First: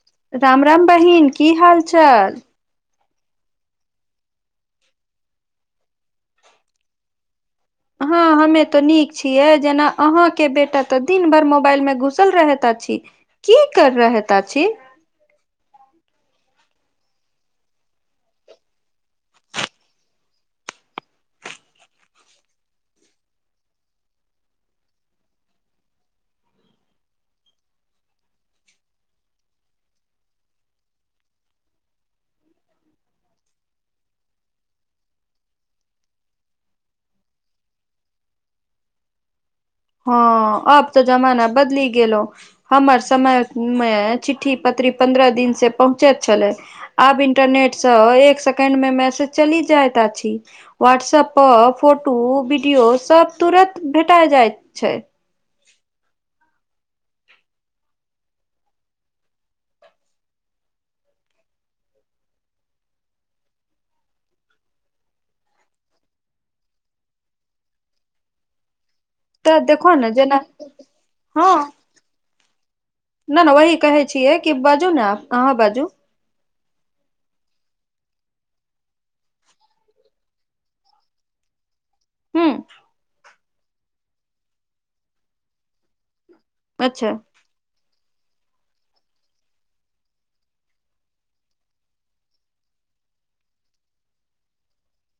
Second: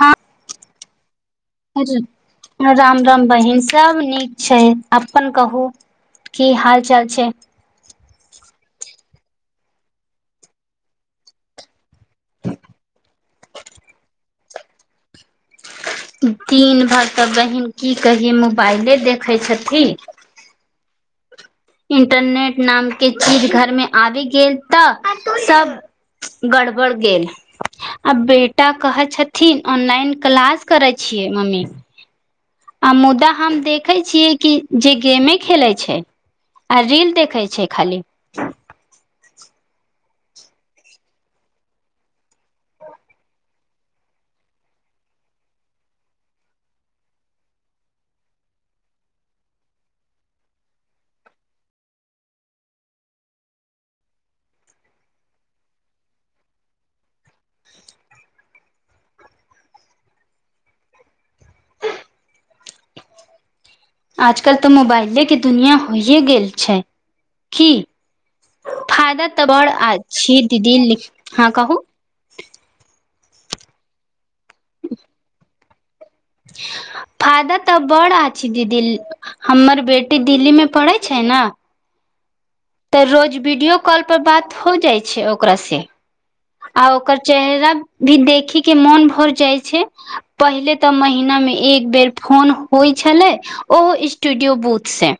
हँ राम राम बहिन की हाल चाल राम राम बहिन सब नीक छै अपन कहू की हाल चाल छै हँ हमे तऽ नीक छियै जेना अहाँके बेटा तऽ दिन भरि मोबाइल मे घुसल रहेत छी की कर रहल अछि दिन भरि तऽ बहिन की कहि मोबाइले देखे छथि इंटरनेट नाम के चीज घर मे आबि गेल [unintelligible] गड़बड़ गेल आ बेटा कहे छथिन ऑनलाइन क्लास करै छियै मम्मी आ मुदा हम देखे छियै कि जे गेमे खेले छै आ रील देखै छै खाली हँ अब तऽ जमाना बदली गेललौ हमर समय मे चिठ्ठी पत्री पन्द्रह दिनसँ पहुँचैत छलै आब इंटरनेट स एक सेकेंड मे मैसेज चली जायइत अछि व्हाट्सप पर फोटो वीडियो सब तुरत भेटा जाय छै आजकल तऽ मोबाइले के दुनिया होइए गेल छै [inaudible] की फायदा तऽ बड़ देखो ने अहि जेना दीदी हँ कहू न न वही कहे छियै कि बजू ने अहाँ बाजू फादत तऽ बड़ा आ छि दीदी हमर बेटी दिल्ली मे पढ़ै छैय न हू तऽ रोज वीडियो कॉल पर बात हो जाइ छैय ओकरा से आ अच्छा ओकर चेहरा भी देखी के मोन भऽ जाइ छै पहिले तऽ महिना मे एक बेर फोन होइ छलै ओहो स्टूडियो बूथसँ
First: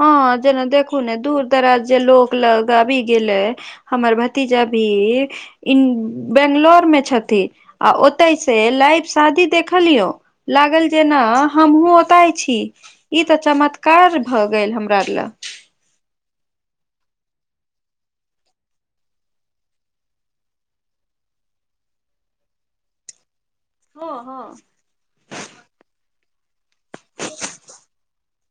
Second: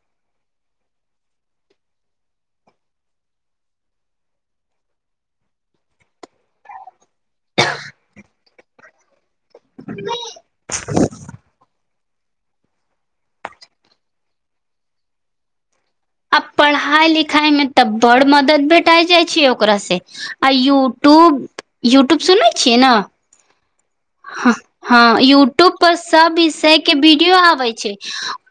हँ जेना देखू ने दूर दराज जे लोक लगाबी गेलै हमर भतीजा भी इन बंगलोर मे छथि आ ओतै से लाइ शादी देखलियौ लागल जेना हमहुँ ओताय छी ई ते चमत्कार भ गेल हमरा ले आ पढ़ाई लिखाई में तऽ बड़ मदद भेटाय जाइ छै ओकरा से आ यूट्यूब यूट्यूब सुनने छियै न हँ हँ हँ यूट्यूब पर सब विषय के वीडियो आबै छैय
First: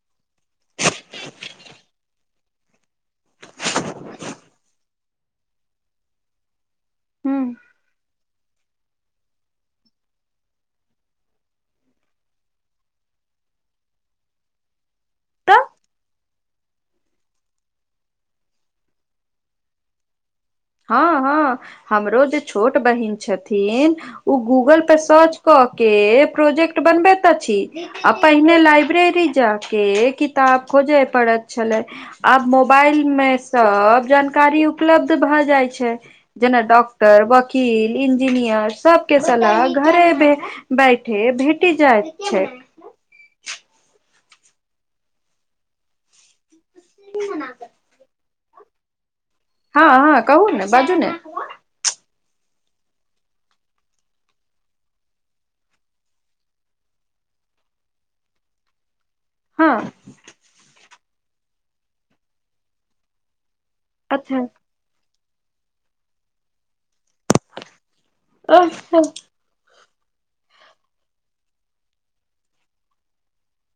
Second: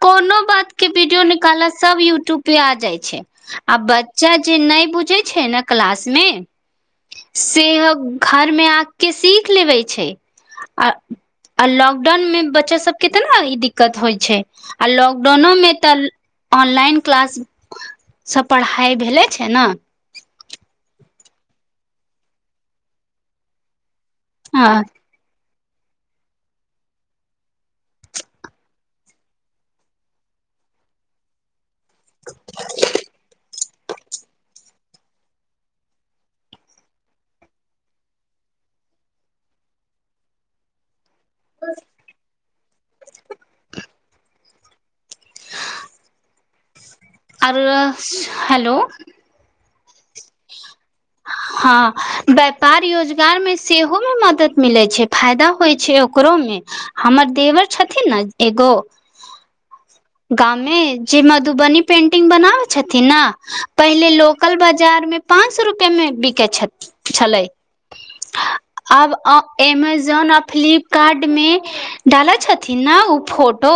कोनो बात के वीडियो निकाल सब यूट्यूब प जाइ छैय आ बच्चा जे नहि बुझे छैय न क्लास मे ह से घर मे आ के सीख लेबै छैय आ आ लॉकडाउन मे बच्चा सब के तेना ई दिक्कत होइ छैय आ लॉकडाउनोमे तऽ ऑनलाइन क्लाससँ पढ़ाइ भेल छैय न हँ हँ हमरो जे छोट बहिन छथिन ओ हँ गूगल पे सर्च कऽ के प्रोजेक्ट बनबे तऽ छी आ पहिने लाइब्रेरी जा के किताब खोजे पड़ैत छलै आब मोबाइल मे सब जानकारी उपलब्ध भए जाइ छैय जेना डॉक्टर वकील इंजीनियर सबके सलाह घरेमे बैठे भेटी जाइत छैय आर हेलौ हँ हँ कहू न बाजू न हँ व्यापार योजगार मे सेहोमे मदद मिलैत छैय फायदा होइत छै करो मे हमर देवर छथिन ने एगो हँ गाममे जे मधुबनी पेंटिंग बनाबै छथिन न पहिले अच्छा लोकल बाजार में पाँंच सए रुपआ मे बिके छथि छलै अच्छा आब एमेजोन आ फ्लिपकार्ट मे डालै छथिन न ओ फोटो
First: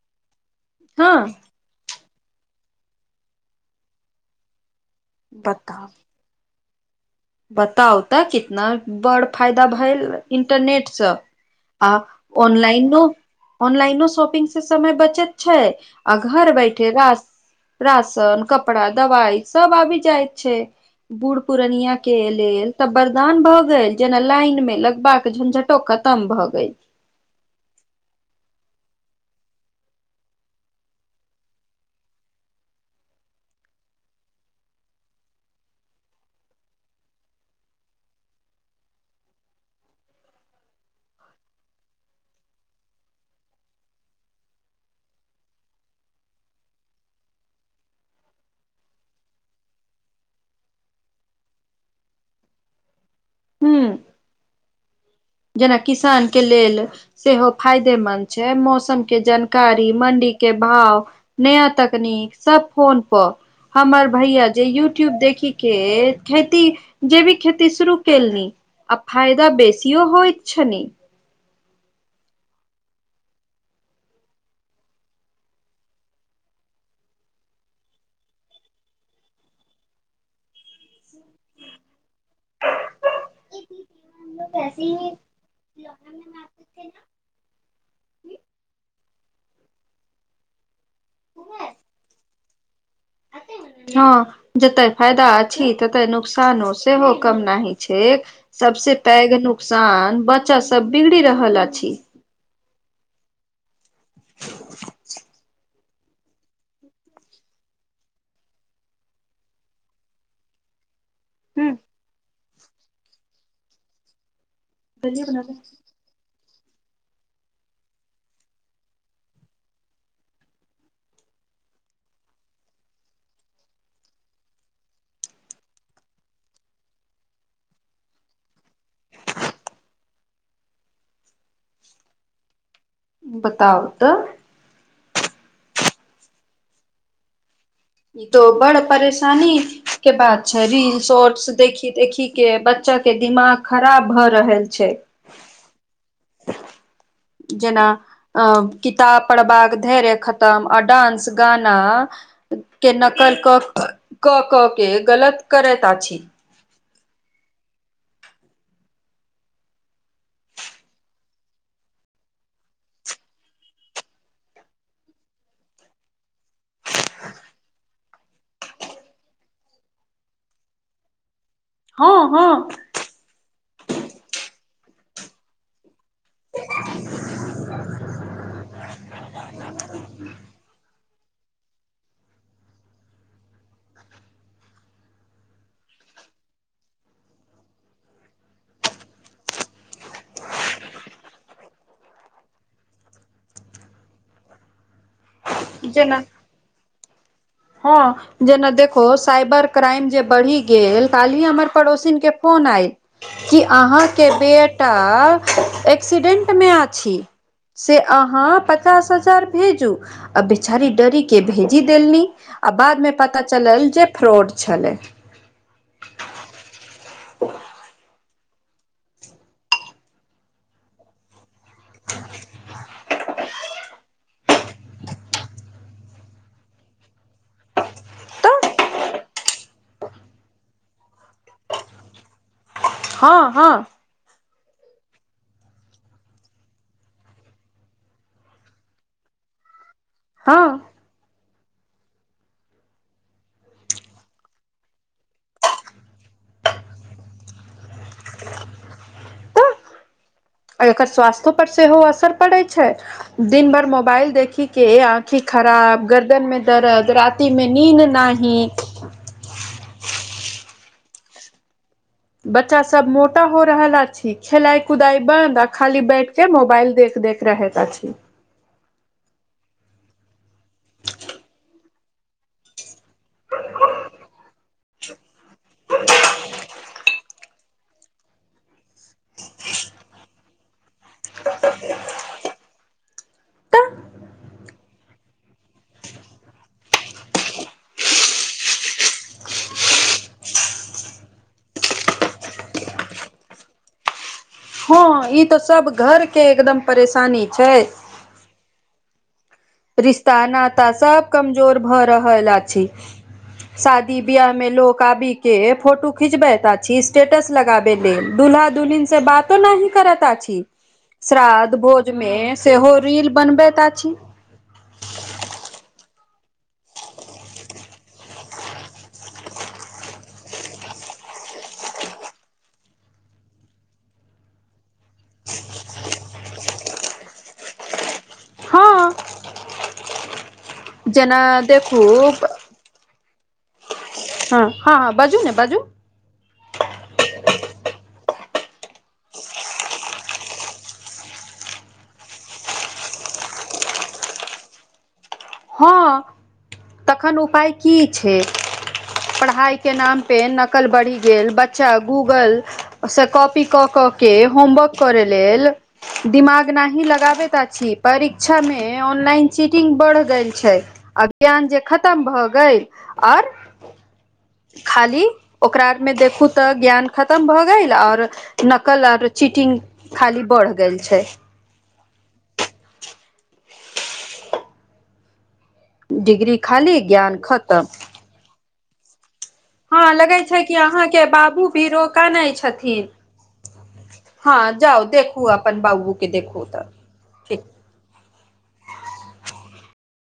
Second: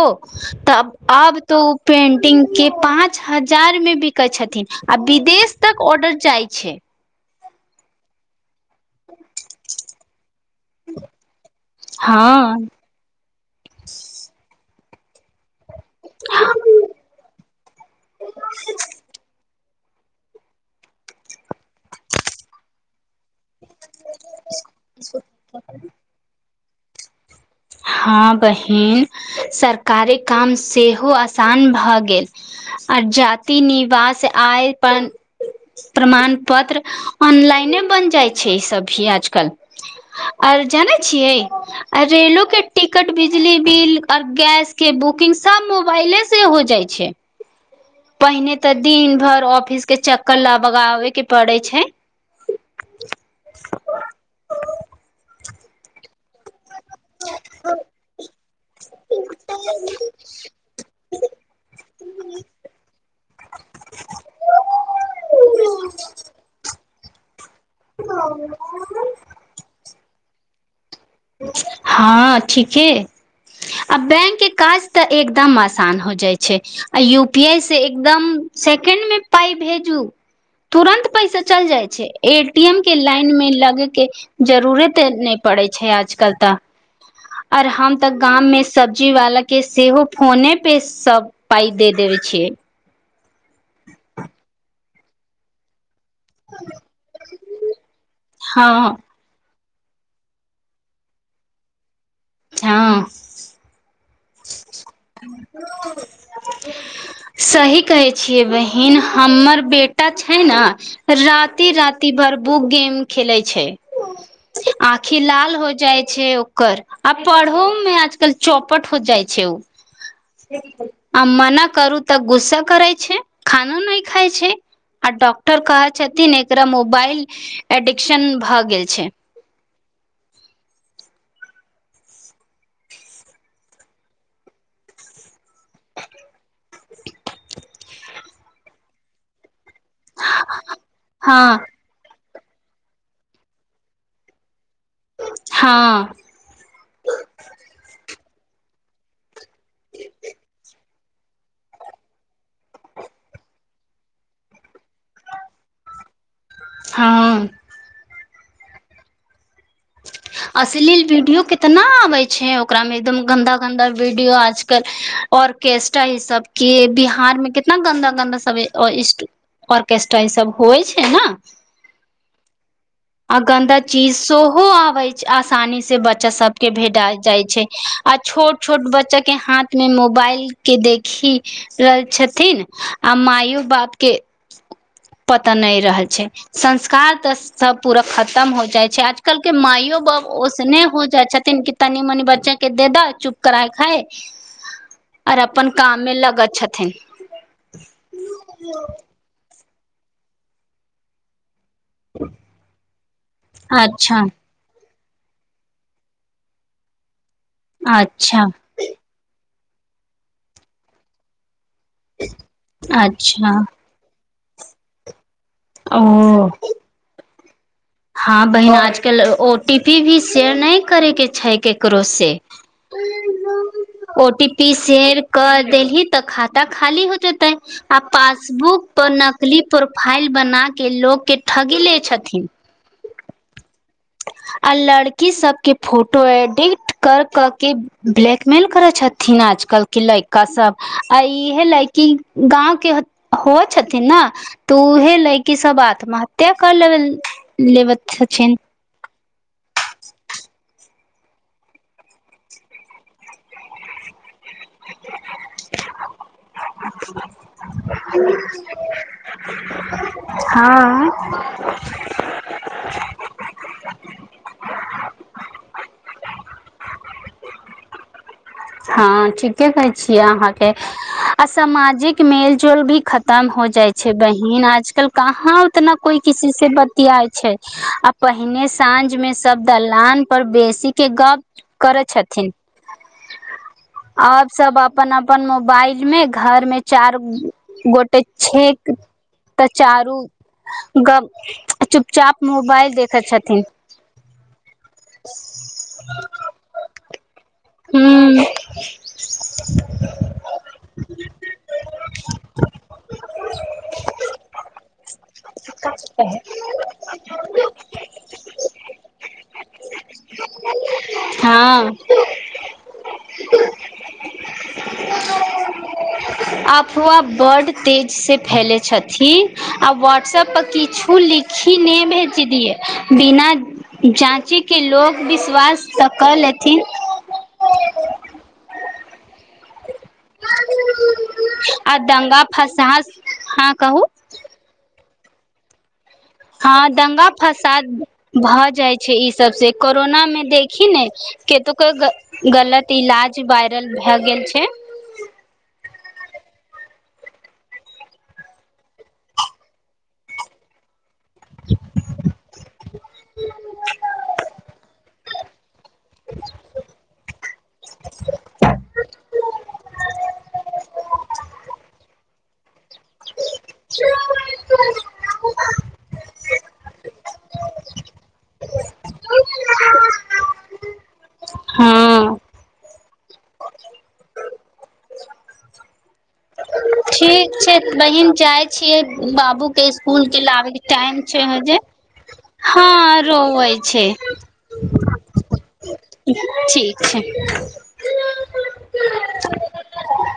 तऽ हँ आब तो ओ पेंटिंग के पाच हजार मे बिकै छथिन आ विदेश तक बताउ ऑर्डर जाय छैय बताउ तऽ कितना बड़ फायदा भेल इंटरनेटसँ आ हँ ऑनलाइनो ऑनलाइनो शॉपिंग से समय बचैत छैय आ घर बैठे राशन कपड़ा दवाई सब आबि जायत छै बूढ़ पुरनिया के लेल तऽ वरदान भऽ गेल गेल जेना लाइन मे लगबाक झंझटो खतम भऽ गेल हँ बहिन सरकारी काम सेहो आसान भए गेल आ जाति निवास आय अपन। प्रमाण पत्र ऑनलाइने बन जाइ छै, ई सभ भी आजकल आर जानै छियै लोक के टिकट बिजली बिल आऔर गैस के बुकिंग सभ मोबाइले से हो जाय छै। पहिने त दिन भर ऑफिस के चक्कर लबगाबे के पड़े छै हू। जेना किसान के लेलऽ सेहो फायदे मंन्द छै, मौसम के जानकारी मण्डी के भाव नया तकनीक सभ फोन पर हमर भैया जे यूट्यूब देखके खेती जे भी खेती शुरू केलनि आ फायदा बेसियो होय छै ने हँ, ठीके। आ बैंक के काज तऽ एकदम आसान हो जाइ छै, आ यूपी आई से एकदम। सेकेंड मे पाय भेजू तुरन्त पैसा चल जाइ छैय एटीएम के लाइन मे लगे के जरूरत ने पड़े छैय आज करता ओर हम तऽ गाममे सब्जीवला के सेहो फोने पे सभ पाइ दे देबे छैय हँ जतय फायदा अछि, टते न नुकसानो ससँ हो कम नहि छै सभसँ हँ पैघ नुकसान बच्चा सभ बिगड़ि रहल अछि। हँ। [unintelligible] सही कहै छिये बहिन हमर बेटा छै ने राति राति भर बुक गेम खेलै छै। आँखि लाल हो जाइ छै, ओकर आ पढ़ो मे आज कल चौपट। ठीक जाइ छै ओ आ मना करू तऽ गुस्सा करै छै, खानो नहि खाय छै। आ डॉक्टर कहे छथिन एकरा मोबाइल एडिक्शन भऽ गेल छै। बताउ त [inaudible] ई ते बड़ परेशानी के बात छै, रील हँ शॉर्ट्स देखी के बच्चाके दिमाग खराब भऽ रहल छै हँ। जेना किताब पढ़बाक धैर्य खतम डान्स गाना। के नकल कऽ कऽ के गलत करैत अछि। हँ। अश्लील वीडियो कितना आबै छै, ओकरा मे एकदम गन्दा गन्दा वीडियो आज कल ऑर्केस्ट्रा ही सभ क बिहार मे कितना गन्दा गन्दा सभ ऑर्केस्ट्रा ई सभ होइ छै ने हँ, हँ। आ गन्दा चीज सेहो आबे छै, असानी से बच। बच्चा सभ के भेट जाइ छै, आ छोट छोट बच्चाके हाथमे मोबाइल के देख। खी रहल छथिन आ मइयो बापके। पता नहि रहल छै, संस्कार तऽ। सब पूरा खतम हो जाइ छै आजकल के माइयो बाप ओसने हो जाइ छथिन तनी मनि बच्चा के दे दह चुप कराय खाय [inaudible] आर अपन काम मे जेना लगत छथिन हँ जेना देखो साइबर क्राइम जे बढ़ि गेल कालहि हमर पड़ोसिन के फोन आयल कि अच्छा अहाँके बेट एकसीडेंट मे अह अच्छा पचास हजार भेजू आ बेचारी डरीके भेजी देलनि आ बाद में पता अच्छा चलल जे फ्रॉड छलै ओ हाँ बहिन आज कल ओ टी पी भी शेयर नय करे के छै केकरो से ओ टी पी सेयर कऽ देलही तऽ खाता खाली हो जेतै आ तऽ पासबुक पर नकली प्रोफाइल बना के लोक के ठगी ले छथिन हाँ हाँ आ लड़की सब के फोटो एडिट कर कऽ के ब्लैकमेल करैत छथि थिन आजकल के लैयका सब हँ आ इहे लएकी कि गाँव के हो छथिन ने तऽ उएहे लै किी सभ आत्महत्या कर लेब लेब छथिन आ एकर स्वास्थ्यो पर सेहो असर पड़ै छै दिन भर मोबाइल देखी के आँखी खराब गर्दन मे दर्द राति में नीन्द न ही हाँ [inaudible] बच्चा सब मोटा हो रहल अछि खेलाइ कुदाइ बन्द आ खाली बैठ के मोबाइल देख देख रहैत आछी हाँ ठीके कहै छियै अहाँ के अऽ सामाजिक मेल जोल भी खतम हो जाई छै बहिन आजकल कहाँ उतना कोई किसी से बतियाय छै आ पहिने साँझ में सब दलान पर बेसी के गप करै छथिन तऽ आब सब अपन अपन मोबाइल में घर मे चार गोटे छेक तऽ चारू ग चुप चाप मोबाइल देखैत छथिन हाँ ई तऽ सब घर के एकदम परेशानी छै हूँ रिश्ता नाता सब कमजोर भऽ रहल आछी शादी बिहाह में लोक आबी के फोटो खिचबै तऽ आछी स्टेटस लगाबे लेल दुल्हा दुलहिन से बातो नाही करत आछी श्राद्ध हँ भोज में से हो रील बनबैत अछि [unintelligible] अफवाह बड़ तेज से फैले छथिन आ व्हाट्सऐप पर किछु लिख खी नहि भेज दियै बिना जाँची के लोक विश्वास तऽ कऽ लेथिन हँ जेना आ देखू दंगा हँ फसास हाँ कहू हाँ हाँ हाँ बज्जु ने बज्जु हाँ दंगा फसाद भऽ जाई छै ई सब से कोरोना में देखी नय केतु के गलत इलाज वायरल भेए गेल छै हँ तखन उपाय की छै पढ़ाई के नाम पे नकल बढ़ी गेल बच्चा गूगल से कॉपी कऽ कऽ के होमवर्क करे लेल दिमाग नहि लगाबैत अछि परीक्षा में में ऑनलाइन चीटिंग बढ़ गेल छै आ ज्ञान जे खतम भए गेल और ओ [unintelligible] खाली ओकरा आर में देखू तऽ ज्ञान खतम भऽ गेल और नकल और चीटिंग खाली बढ़ गेल छै हं डिग्री खाली ज्ञान ठीक छै खतम। बहिन जाई छियै बाबू के हँ स्कूल लगै के छै लाबे कि के टाइम अहाँके छै ह बाबू जे भी रोकानै छथिन। हँ रोवे छै हँ जाउ देखु अपन बाबू के देखु ठीक छै